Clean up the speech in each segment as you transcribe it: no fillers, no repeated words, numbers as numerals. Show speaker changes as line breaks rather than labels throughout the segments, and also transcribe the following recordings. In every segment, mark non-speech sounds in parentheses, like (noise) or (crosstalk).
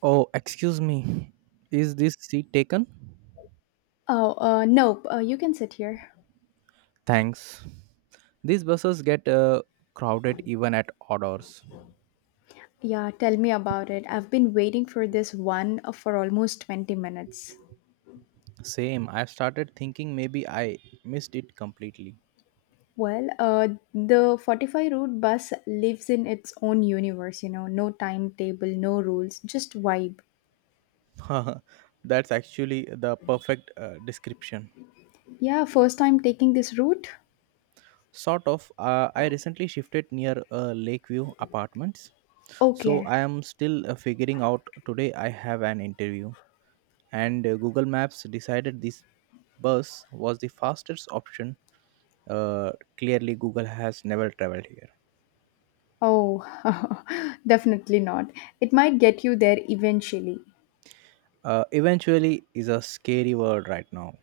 Oh, excuse me. Is this seat taken?
Oh, nope. You can sit here.
Thanks. These buses get crowded even at odd hours.
Yeah, tell me about it. I've been waiting for this one for almost 20 minutes.
Same. I started thinking maybe I missed it completely.
Well, the 45 route bus lives in its own universe, you know, no timetable, no rules, just vibe.
(laughs) That's actually the perfect description.
Yeah, first time taking this route?
Sort of. I recently shifted near Lakeview Apartments, so
Okay.
I am still figuring out. Today I have an interview, and Google Maps decided this bus was the fastest option. Clearly, Google has never traveled here.
Oh, (laughs) definitely not. It might get you there eventually.
Eventually is a scary word right now.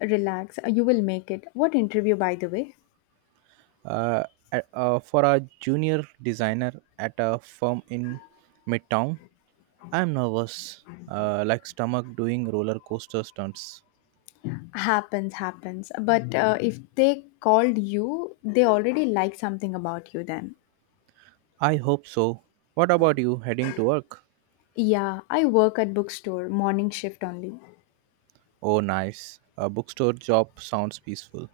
Relax, you will make it. What interview, by the way?
Uh, for a junior designer at a firm in Midtown, I'm nervous, like stomach doing roller coaster stunts.
Happens, happens. But if they called you, they already like something about you then.
I hope so. What about you heading to work?
Yeah, I work at bookstore, morning shift only.
Oh, nice. A bookstore job sounds peaceful.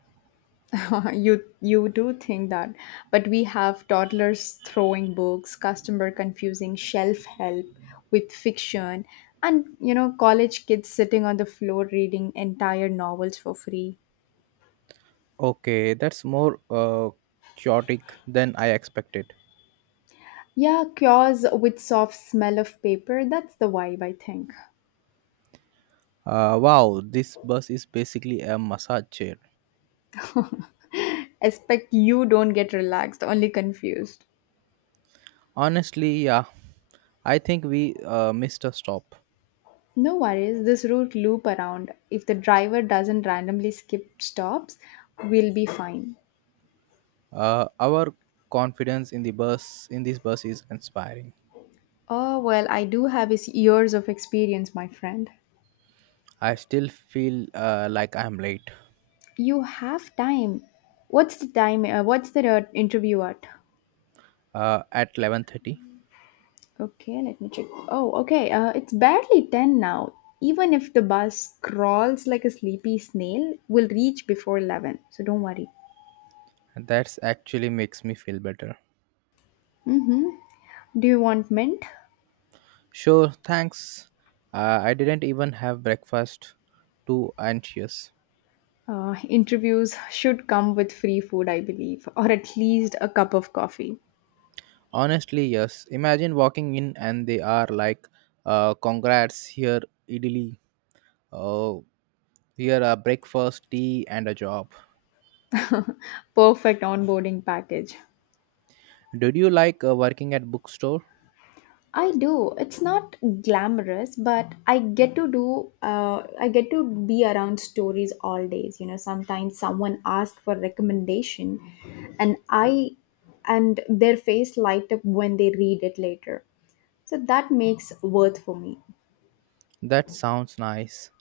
(laughs) You do think that. But we have toddlers throwing books, customer confusing shelf help with fiction, and you know, college kids sitting on the floor reading entire novels for free.
Okay, that's more chaotic than I expected.
Yeah, cures with soft smell of paper, that's the vibe I think.
Wow, this bus is basically a massage chair.
Expect you don't get relaxed, only confused.
Honestly, yeah, I think we missed a stop.
No worries, this route loop around. If the driver doesn't randomly skip stops, we'll be fine.
Our confidence in this bus is inspiring.
Oh, well, I do have his years of experience, my friend.
I still feel like I'm late
You have time. What's the time? What's the interview at?
at 11:30.
Okay, let me check. Oh, okay. It's barely 10 now. Even if the bus crawls like a sleepy snail, we'll reach before 11. So don't worry.
And that's actually makes me feel better.
Do you want mint?
Sure, thanks. I didn't even have breakfast. Too anxious.
Interviews should come with free food, I believe, or at least a cup of coffee.
Honestly, yes. Imagine walking in and they are like, "Congrats, here idli, oh, here a breakfast, tea, and a job."
Perfect onboarding package.
Did you like working at bookstore?
I do. It's not glamorous, but I get to do. I get to be around stories all days. You know, sometimes someone asked for recommendation, and I, and their face light up when they read it later. So that makes worth for me.
That sounds nice.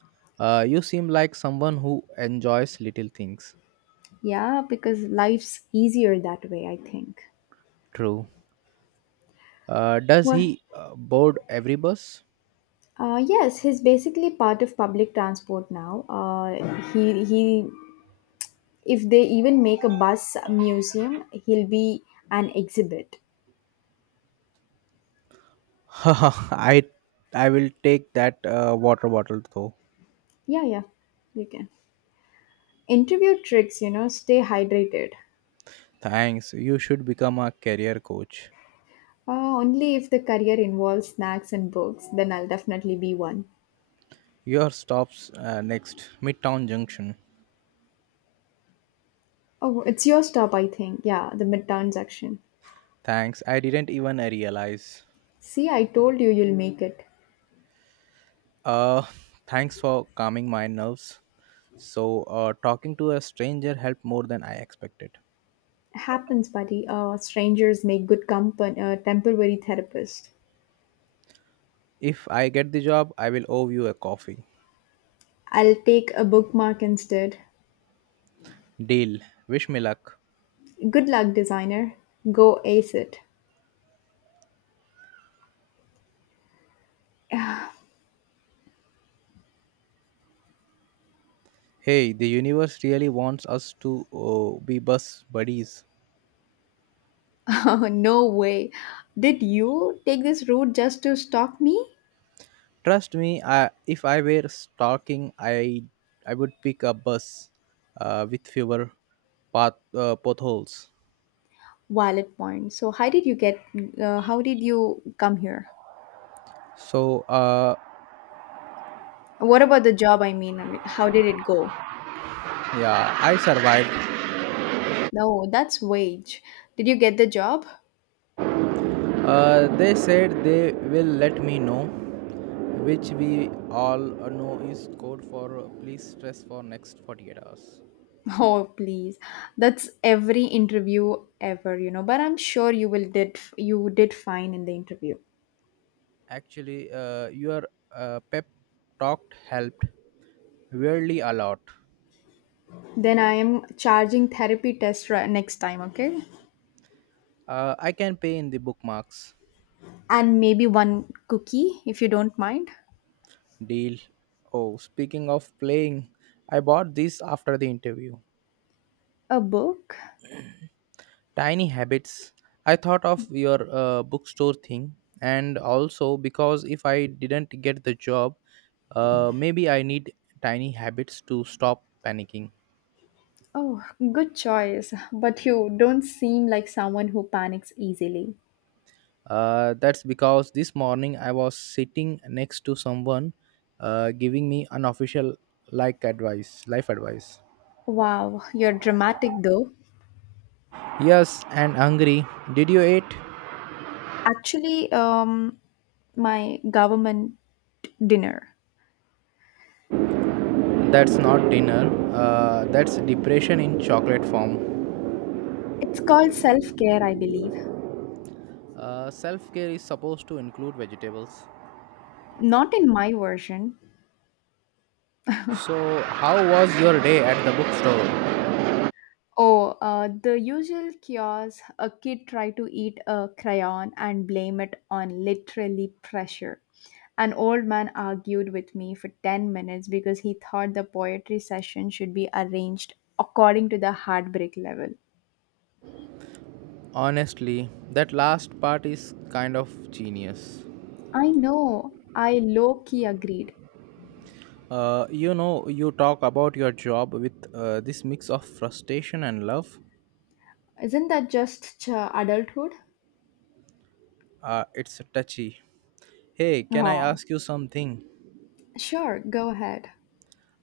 You seem like someone who enjoys little things.
Yeah, because life's easier that way. I think.
True. Does
Well,
he board every bus?
Yes, he's basically part of public transport now. If they even make a bus museum, he'll be an exhibit.
(laughs) I I will take that water bottle though.
Yeah, yeah, you can. Interview tricks, you know, stay hydrated.
Thanks. You should become a career coach.
Only if the career involves snacks and books, then I'll definitely be one.
Your stops next Midtown Junction.
Oh, it's your stop, I think. Yeah, the midtown section.
Thanks. I didn't even realize.
See, I told you you'll make it.
Uh, Thanks for calming my nerves. So, talking to a stranger helped more than I expected.
Happens, buddy. Strangers make good company, temporary therapist.
If I get the job, I will owe you a coffee.
I'll take a bookmark instead.
Deal. Wish me luck.
Good luck, designer. Go ace it. (laughs)
Hey, the universe really wants us to be bus buddies.
Oh, no way. Did you take this route just to stalk me?
Trust me, if I were stalking, I would pick a bus with fewer potholes.
Wallet point. So how did you get? How did you come here?
So,
What about the job? I mean, how did it go?
yeah, I survived.
No, that's wage. Did you get the job?
They said they will let me know, which we all know is code for please stress for next 48 hours.
(laughs) Oh, please. That's every interview ever, you know. But I'm sure you did fine in the interview.
Actually, your pep talk helped weirdly a lot.
Then I am charging therapy next time, okay?
I can pay in the bookmarks.
And maybe one cookie if you don't mind.
Deal. Oh, speaking of playing, I bought this after the interview.
A book?
Tiny Habits. I thought of your bookstore thing, and also because if I didn't get the job, maybe I need tiny habits to stop panicking.
Oh, good choice. But you don't seem like someone who panics easily.
That's because this morning I was sitting next to someone giving me unofficial like advice, life advice.
Wow, you're dramatic though.
Yes, and hungry. Did you eat?
Actually, my government dinner.
That's not dinner. That's depression in chocolate form.
It's called self care, I believe.
Self care is supposed to include vegetables.
Not in my version.
So, how was your day at the bookstore?
Oh, the usual chaos. A kid tried to eat a crayon and blame it on literally pressure. An old man argued with me for 10 minutes because he thought the poetry session should be arranged according to the heartbreak level.
Honestly, that last part is kind of genius.
I know, I low key agreed.
You talk about your job with this mix of frustration and love.
Isn't that just adulthood?
It's touchy. Hey, can I
Oh,
ask you something?
sure, go ahead.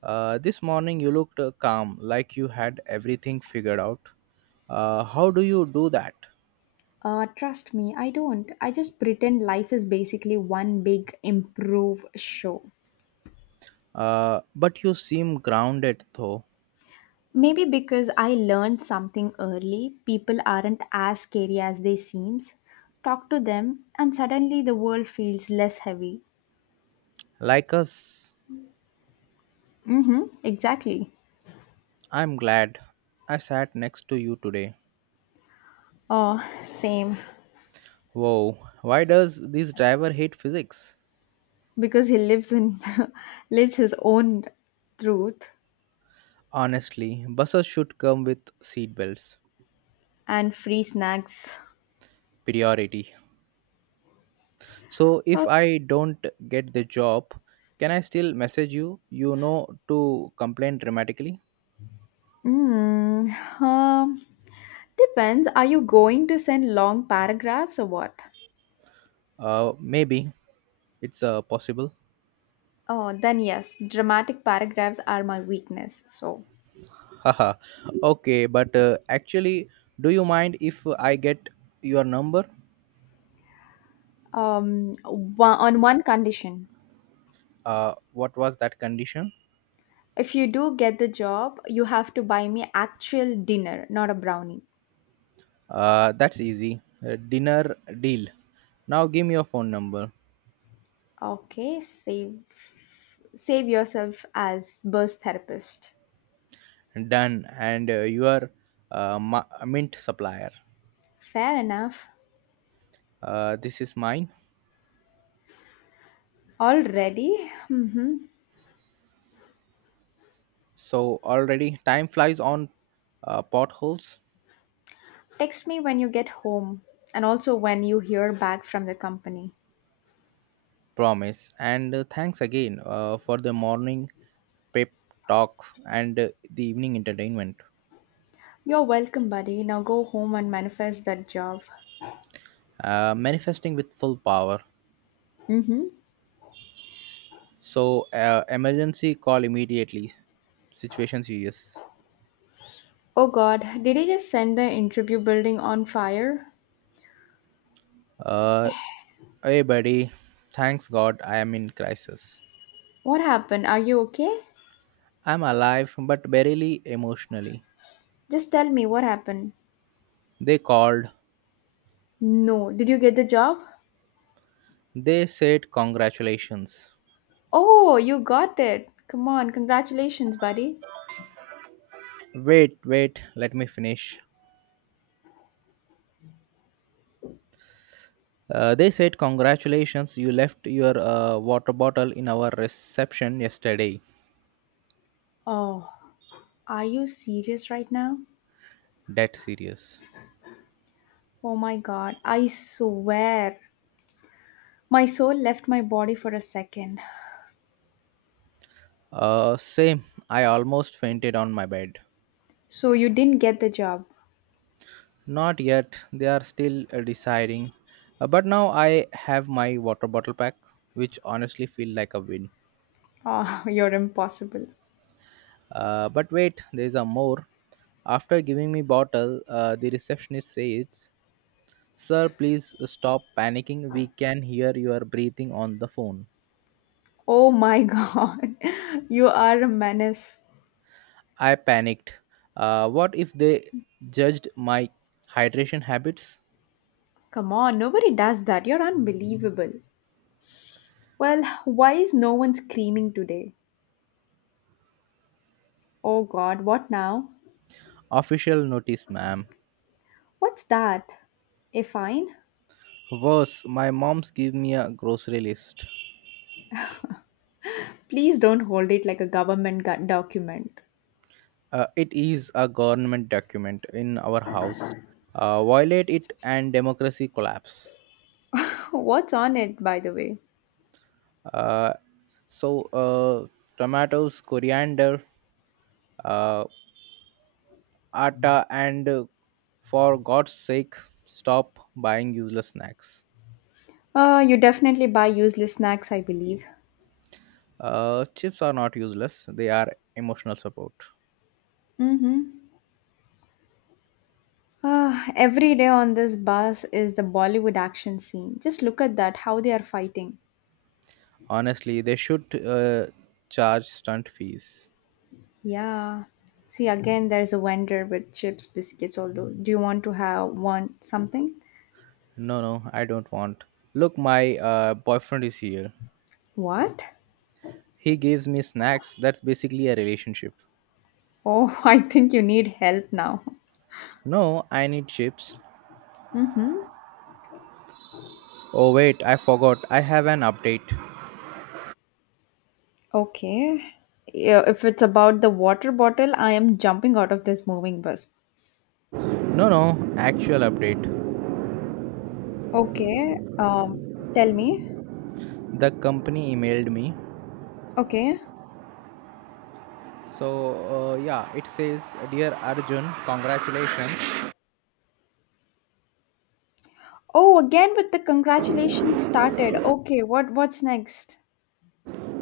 This morning you looked calm, like you had everything figured out. How do you do that?
Trust me, I don't. I just pretend life is basically one big improve show.
But you seem grounded though.
Maybe because I learned something early, people aren't as scary as they seems. Talk to them and suddenly the world feels less heavy.
Like us,
Mhm, exactly.
I'm glad I sat next to you today.
Oh, same
Whoa, why does this driver hate physics?
because he lives in (laughs) lives his own truth
Honestly, buses should come with seatbelts.
and free snacks.
Priority. So if
Oh,
I don't get the job, can I still message you? You know to complain dramatically.
mm, um, depends. Are you going to send long paragraphs or what?
Maybe it's possible.
Oh, then yes, dramatic paragraphs are my weakness. So
(laughs) Haha. Okay, but actually, do you mind if I get your number?
um one, on one condition
What was that condition?
if you do get the job you have to buy me actual dinner not a brownie
That's easy. Dinner deal. Now give me your phone number.
okay save yourself as birth therapist
Done. And you are mint supplier.
fair enough
This is mine.
already mm-hmm.
So already time flies on potholes.
Text me when you get home and also when you hear back from the company
Promise and thanks again for the morning pep talk and the evening entertainment.
you're welcome buddy now go home and manifest that job
Manifesting with full power.
mm-hmm.
So emergency call immediately. Situation serious.
Oh god did he just send the interview building on fire
Uh, Hey buddy, thanks God I am in crisis.
what happened are you okay.
I'm alive but barely emotionally.
Just tell me what happened.
They called.
No, did you get the job?
They said congratulations.
Oh, you got it. Come on, congratulations, buddy.
Wait, wait, let me finish. They said, Congratulations, you left your water bottle in our reception yesterday.
Oh, are you serious right now?
That serious.
Oh my god, I swear. My soul left my body for a second.
Same, I almost fainted on my bed.
So you didn't get the job.
Not yet, they are still deciding. But now I have my water bottle pack, which honestly feel like a win.
Oh, (laughs) you're impossible.
But wait, there's a more. After giving me bottle, the receptionist says, Sir, please stop panicking. We can hear your breathing on the phone.
Oh my (laughs) god, you are a menace.
I panicked. What if they judged my hydration habits?
Come on, nobody does that. You're unbelievable. Well, why is no one screaming today? Oh god, what now?
Official notice, ma'am.
What's that? A fine?
Worse, my mom's give me a grocery list.
Please don't hold it like a government document.
It is a government document in our house. Violate it and democracy collapse.
(laughs) What's on it, by the way?
Uh, so, tomatoes, coriander, uh, atta, and for God's sake, stop buying useless snacks.
You definitely buy useless snacks, I believe.
Chips are not useless, they are emotional support.
Mm-hmm. Ah, every day on this bus is the Bollywood action scene. Just look at that, how they are fighting.
Honestly, they should charge stunt fees.
Yeah. See, again, there's a vendor with chips, biscuits, although. Do you want to have one something?
No, no, I don't want. Look, my boyfriend is here.
What?
He gives me snacks. That's basically a relationship.
Oh, (laughs) I think you need help now.
No, I need chips.
Mm-hmm.
Oh, wait, I forgot. I have an update.
Okay. Yeah, if it's about the water bottle, I am jumping out of this moving bus.
No, no, actual update.
Okay. Tell me.
The company emailed me.
Okay.
So, yeah, it says Dear Arjun, congratulations.
Oh, again with the congratulations started. Okay, what's next?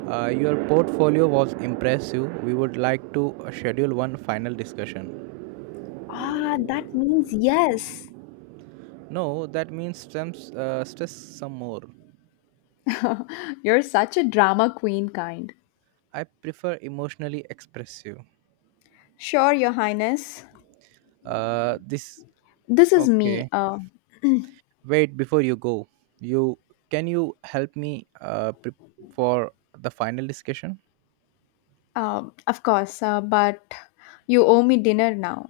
Your portfolio was impressive. We would like to schedule one final discussion.
Ah, that means yes.
No, that means stress some more.
(laughs) You're such a drama queen kind.
I prefer emotionally expressive.
Sure, Your Highness.
This
This is me.
Okay. Wait before you go. You you help me for the final discussion?
Of course, but you owe me dinner now.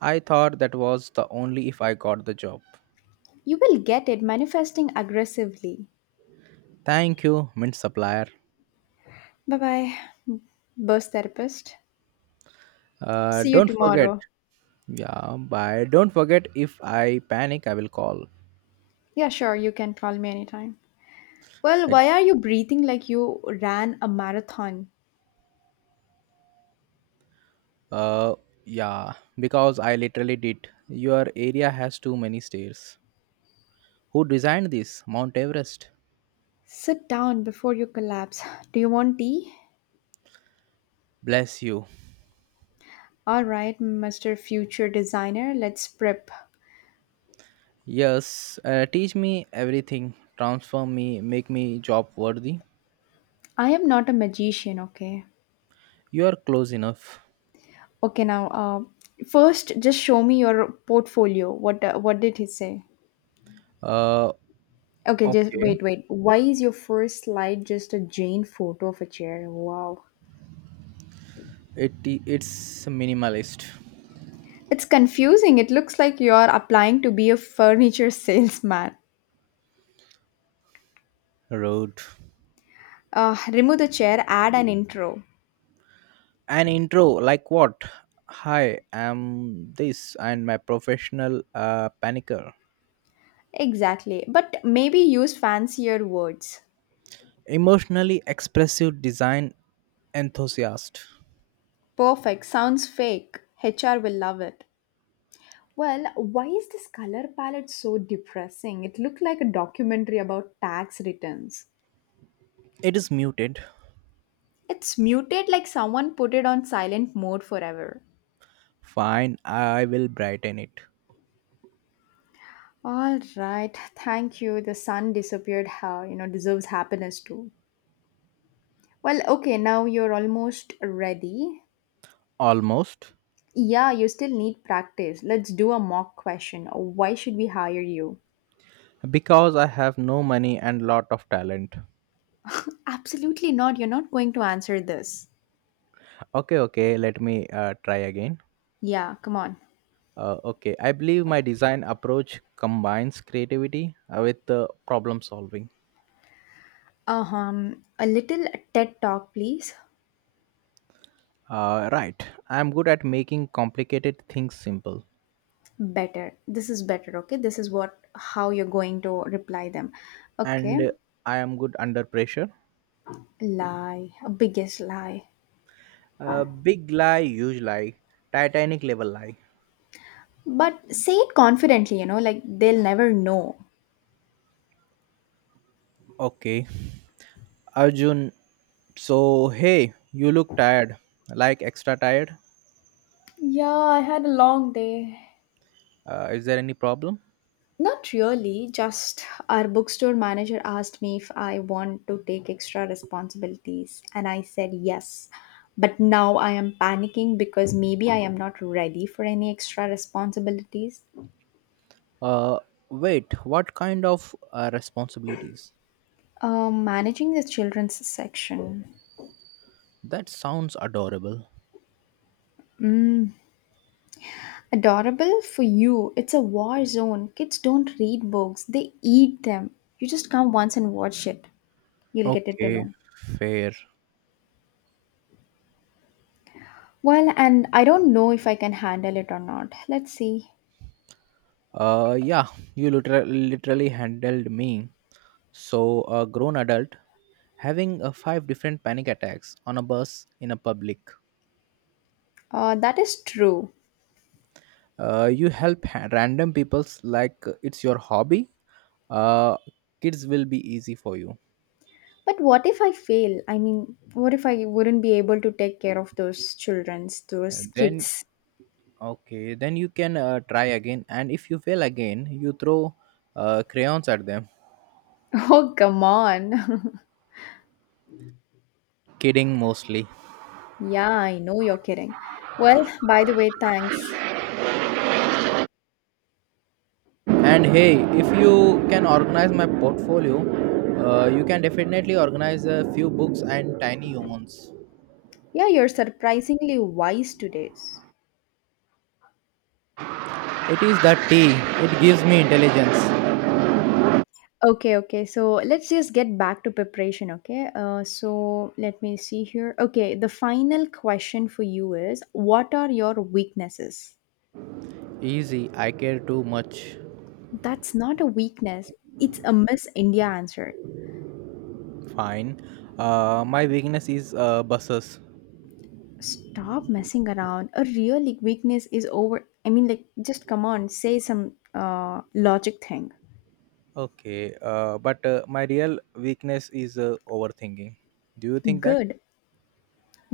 I thought that was the only if I got the job.
You will get it manifesting aggressively.
Thank you, mint supplier.
Bye bye, burst therapist. See you
Don't forget.
tomorrow.
Yeah, bye. Don't forget if I panic, I will call.
Yeah, sure, you can call me anytime. Well, why are you breathing like you ran a marathon?
Uh, yeah, because I literally did. Your area has too many stairs. Who designed this? Mount Everest.
Sit down before you collapse. Do you want tea?
Bless you.
All right, Mr. Future Designer, let's prep.
Yes, teach me everything. Transform me, make me job worthy.
I am not a magician, okay?
You are close enough.
Okay, now, first, just show me your portfolio. What did he say?
Uh,
Okay, just
okay.
wait, wait. Why is your first slide just a Jane photo of a chair? Wow.
It's minimalist.
It's confusing. It looks like you're applying to be a furniture (laughs) salesman.
Road.
Remove the chair, add an intro.
An intro like what? Hi, I'm this and my professional panicker.
Exactly. But maybe use fancier words.
Emotionally expressive design enthusiast.
Perfect. Sounds fake. HR will love it. Well, why is this color palette so depressing? It looked like a documentary about tax returns.
It is muted.
It's muted like someone put it on silent mode forever.
Fine, I will brighten it.
All right, thank you. The sun disappeared. How you know deserves happiness too. Well, okay, now you're almost ready.
Almost.
Yeah, you still need practice. Let's do a mock question. Why should we hire you?
Because I have no money and lot of talent.
Absolutely not. You're not going to answer this.
Okay, okay, let me try again.
Yeah, come on.
Okay, I believe my design approach combines creativity with problem solving.
A little TED talk, please.
Right, I am good at making complicated things simple,
Better. This is better, okay? This is what how you're going to reply them.
and
Okay.
I am good under pressure.
Lie. A Biggest lie.
Big lie, huge lie, Titanic level lie.
But say it confidently, you know, like they'll never know.
Okay, Arjun. So, hey, you look tired, like extra tired.
Yeah, I had a long day.
Is there any problem?
Not really, just our bookstore manager asked me if I want to take extra responsibilities, and I said yes. But now I am panicking because maybe I am not ready for any extra responsibilities.
Uh, Wait, what kind of responsibilities?
Managing the children's section.
That sounds adorable.
Adorable for you. It's a war zone. Kids don't read books, they eat them. You just come once and watch it. You'll get it to
Okay,
know.
fair.
Well, and I don't know if I can handle it or not. Let's see.
Yeah, you literally handled me. So, a grown adult having five different panic attacks on a bus in a public.
That is true.
You help random peoples like it's your hobby. Uh, Kids will be easy for you.
But what if I fail? I mean, what if I wouldn't be able to take care of those children, those
And then
kids? (laughs)
Okay, then you can try again, and if you fail again, you throw crayons at them.
Oh, come on. (laughs)
Kidding mostly.
yeah, I know you're kidding. Well, by the way, thanks.
And hey, if you can organize my portfolio, you can definitely organize a few books and tiny humans.
Yeah, you're surprisingly wise today.
It is the tea, it gives me intelligence.
Okay, okay. So let's just get back to preparation, okay? So let me see here. Okay, the final question for you is what are your weaknesses?
Easy, I care too much.
That's not a weakness, it's a Miss India answer.
Fine. My weakness is buses.
Stop messing around. A real like, weakness is over. I mean, like, just come on, say some logic thing.
Okay, but my real weakness is overthinking. Do you think that?
Good,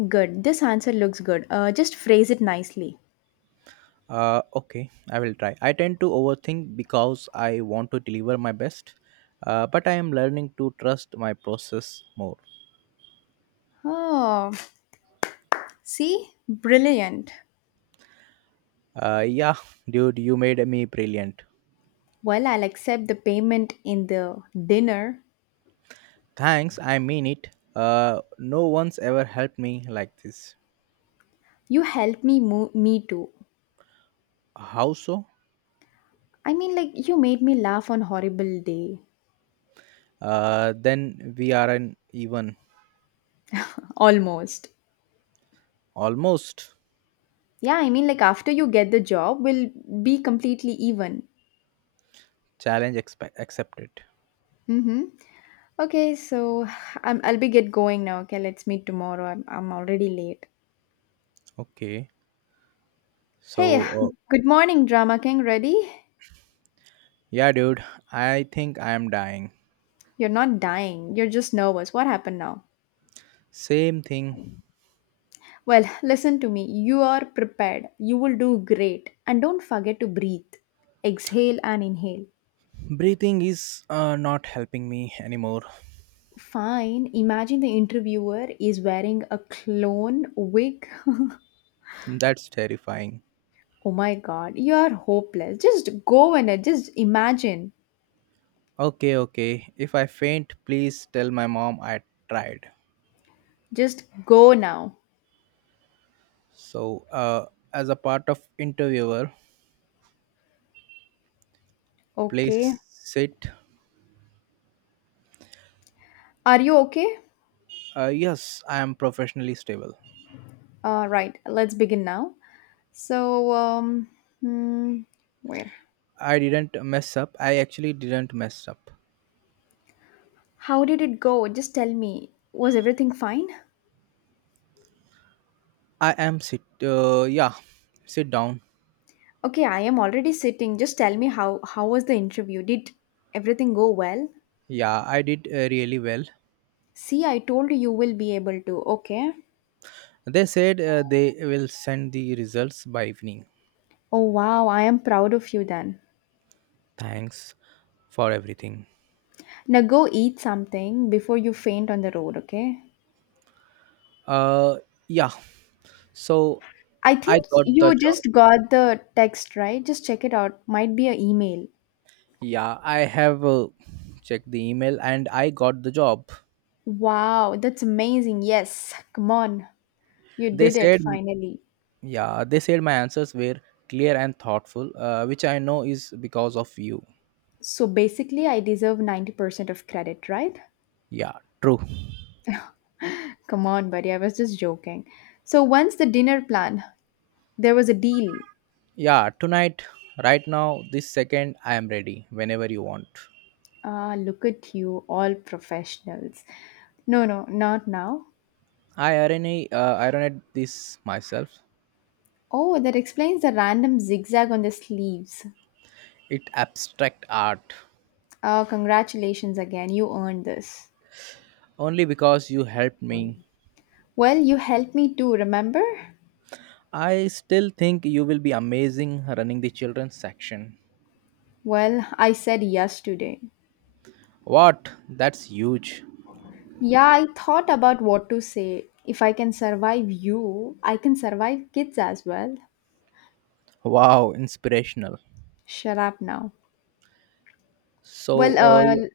good. This answer looks good. Just phrase it nicely.
Okay, I will try. I tend to overthink because I want to deliver my best, but I am learning to trust my process more.
Oh, see? Brilliant.
Yeah, (laughs) dude, you made me brilliant.
Well, I'll accept the payment in the dinner.
Thanks, I mean it. No one's ever helped me like this.
You helped me too.
How so?
I mean like you made me laugh on horrible day
Then we are an even
almost.
almost.
Yeah, I mean like after you get the job we'll be completely even.
Challenge accepted.
Mhm. Okay, so I'll be get going now. Okay, let's meet tomorrow. I'm already late.
Okay,
Hey,
so
good morning, Drama King. Ready?
yeah, dude, I think I am dying.
You're not dying. You're just nervous. What happened now?
Same thing.
Well, listen to me. You are prepared. You will do great. And don't forget to breathe. Exhale and inhale.
Breathing is not helping me anymore.
Fine. Imagine the interviewer is wearing a clone wig. (laughs)
That's terrifying.
oh my god, you are hopeless. Just go in it. Just imagine.
Okay, okay. If I faint, please tell my mom I tried.
Just go now.
So, as a part of interviewer,
Okay.
please sit.
Are you okay?
Yes, I am professionally stable.
Right, let's begin now. So, hmm, where?
I didn't mess up. I actually didn't mess up.
How did it go? Just tell me. Was everything fine?
I am sit. Yeah, sit down.
Okay, I am already sitting. Just tell me how was the interview? Did everything go well?
Yeah, I did really well.
See, I told you you will be able to. Okay.
They said they will send the results by evening.
Oh wow, I am proud of you then.
Thanks for everything.
Now go eat something before you faint on the road, okay?
Uh, yeah. So
I
I
think
got the
you
job.
just got the text, right? Just check it out. Might be an email.
Yeah, I have checked the email and I got the job.
Wow, that's amazing. Yes, come on. You
They
did it
said,
finally.
yeah, they said my answers were clear and thoughtful, which I know is because of you.
So basically, I deserve 90% of credit, right?
Yeah, true.
Come on, buddy, I was just joking. So, once the dinner plan, there was a deal.
Yeah, tonight, right now, this second, I am ready whenever you want.
Ah, look at you, all professionals. No, no, not now.
I ironed this myself.
Oh, that explains the random zigzag on the sleeves.
It abstract art
Ah, congratulations again, you earned this.
only because you helped me.
Well, you helped me too, remember?
I still think you will be amazing running the children's section.
Well, I said yes today.
What? That's huge.
Yeah, I thought about what to say. If I can survive you, I can survive kids as well.
Wow, inspirational.
Shut up now.
So,
Well, uh,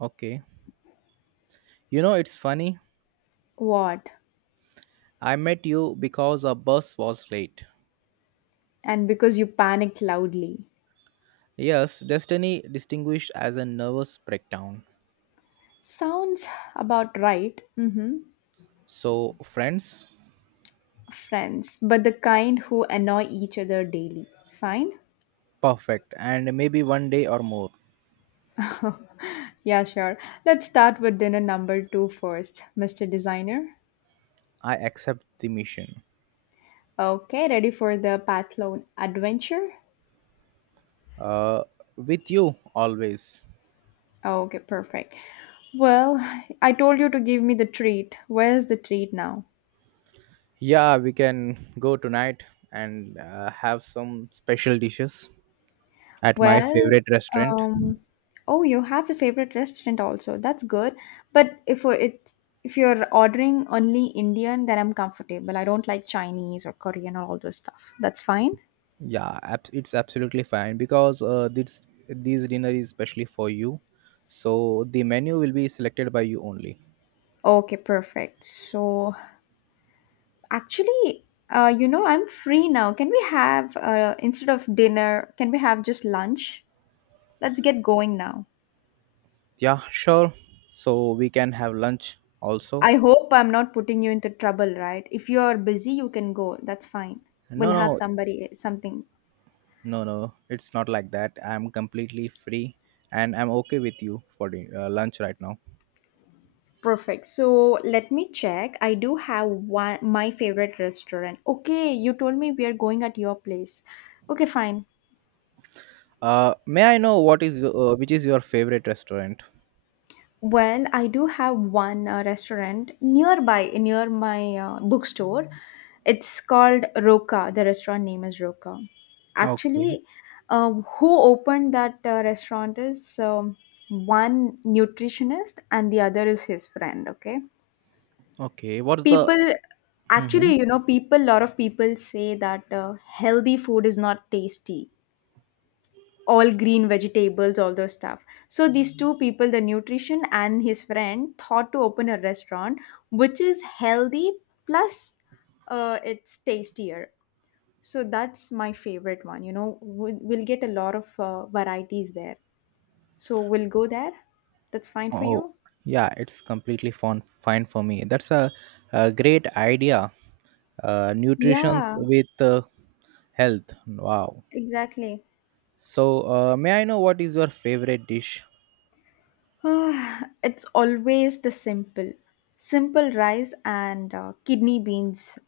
okay. You know, it's funny.
what?
I met you because our bus was late.
And because you panicked loudly.
Yes, Destiny distinguished as a nervous breakdown.
Sounds about right. Mm-hmm.
So, friends,
Friends, but the kind who annoy each other daily. Fine?
perfect. And maybe one day or more,
(laughs) yeah, sure. Let's start with dinner number two first, Mr. Designer.
I accept the mission.
Okay, ready for the Pathlone adventure?
Uh, with you always.
Okay, perfect. Well, I told you to give me the treat. Where's the treat now?
Yeah, we can go tonight and have some special dishes at my
Well,
favorite restaurant.
um, oh, you have the favorite restaurant also. That's good. But if it If you're ordering only Indian, then I'm comfortable. I don't like Chinese or Korean or all those stuff. That's fine.
Yeah, it's absolutely fine because this dinner is specially for you. So the menu will be selected by you only.
Okay, perfect. So actually, you know, I'm free now. Can we have instead of dinner, can we have just lunch? Let's get going now.
Yeah, sure. So we can have lunch also.
I hope I'm not putting you into trouble, right? If you're busy, you can go. That's fine.
No,
We'll have
no,
somebody something
no, no. It's not like that. I'm completely free and I'm okay with you for the, lunch right now.
perfect. So let me check. I do have one my favorite restaurant. Okay, you told me we are going at your place. Okay, fine.
May I know what is which is your favorite restaurant?
Well, I do have one restaurant nearby, near my bookstore. It's called Roka. The restaurant name is Roka.
Okay.
Actually, who opened that restaurant is one nutritionist and the other is his friend. Okay.
Okay, what's the?
People,
hmm
actually, you know, lot of people say that healthy food is not tasty, all green vegetables, all those stuff. So these two people, the nutrition and his friend, thought to open a restaurant which is healthy plus it's tastier. So that's my favorite one. You know, we'll get a lot of varieties there. So we'll go there. That's fine for
Oh,
you.
yeah, it's completely fine for me. That's a great idea. Nutrition
Yeah,
with health. Wow.
exactly. (sighs)
So, may I know what is your favorite dish?
Ah, it's always simple rice and kidney beans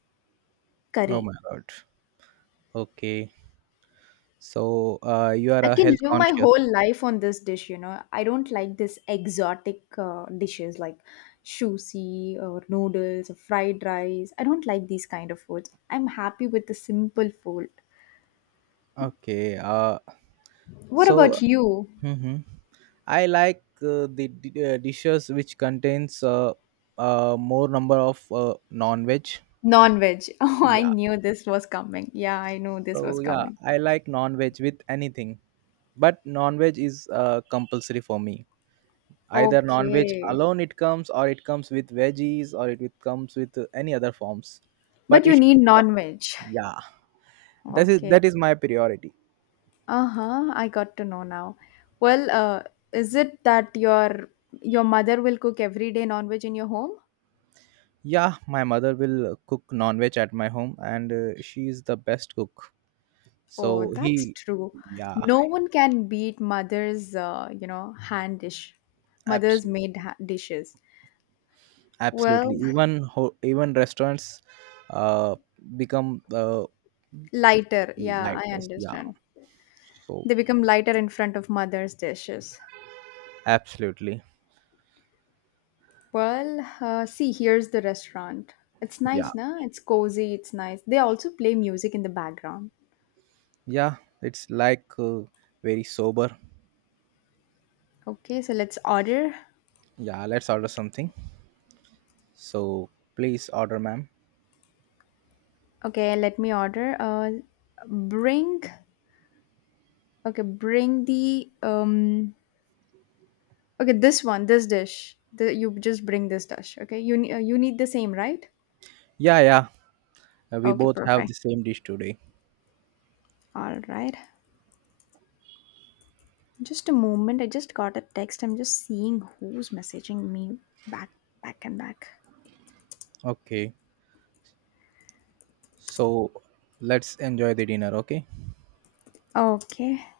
Oh
curry.
my God. Okay. So, you are
I
a
can
health
live my
conscious.
whole life on this dish, you know. I don't like this exotic dishes like sushi or noodles or fried rice. I don't like these kind of foods. I'm happy with the simple food.
Okay.
What
So,
about you?
hmm I like dishes which contains more number of non-veg.
Non-veg. (laughs) Oh, I
Yeah.
knew this was coming. Yeah, I knew this
So
was
yeah,
coming.
I like non-veg with anything, but non-veg is compulsory for me. Either non-veg
Okay.
alone it comes, or it comes with veggies, or it comes with any other forms.
But
But it
you need
should come.
non-veg.
Yeah, that is
Okay.
that is my priority.
Uh-huh. I got to know now. Well, uh, is it that your mother will cook every day non-veg in your home?
Yeah, my mother will cook non-veg at my home, and she is the best cook.
Oh,
So
that's
he,
true.
yeah,
No one can beat mother's, you know, hand dish,
absolutely,
dishes.
absolutely.
Well,
Even restaurants, uh, become
lighter. Yeah,
like
I
this. Yeah.
understand.
So
They become lighter in front of mother's dishes.
absolutely,
Well, see, here's the restaurant. It's
yeah,
nice, na? It's cozy. It's nice. They also play music in the background.
yeah. It's like very sober.
Okay, so let's order.
Yeah, let's order something. So please order, ma'am.
Okay, let me order. Bring. Okay, bring the okay, this one, this dish. You just bring this dish. Okay, you need the same, right?
Yeah, yeah. We
Okay,
both have the
perfect.
same dish today.
All right. Just a moment. I just got a text. I'm just seeing who's messaging me back, back and back.
Okay, so let's enjoy the dinner. Okay.
Okay.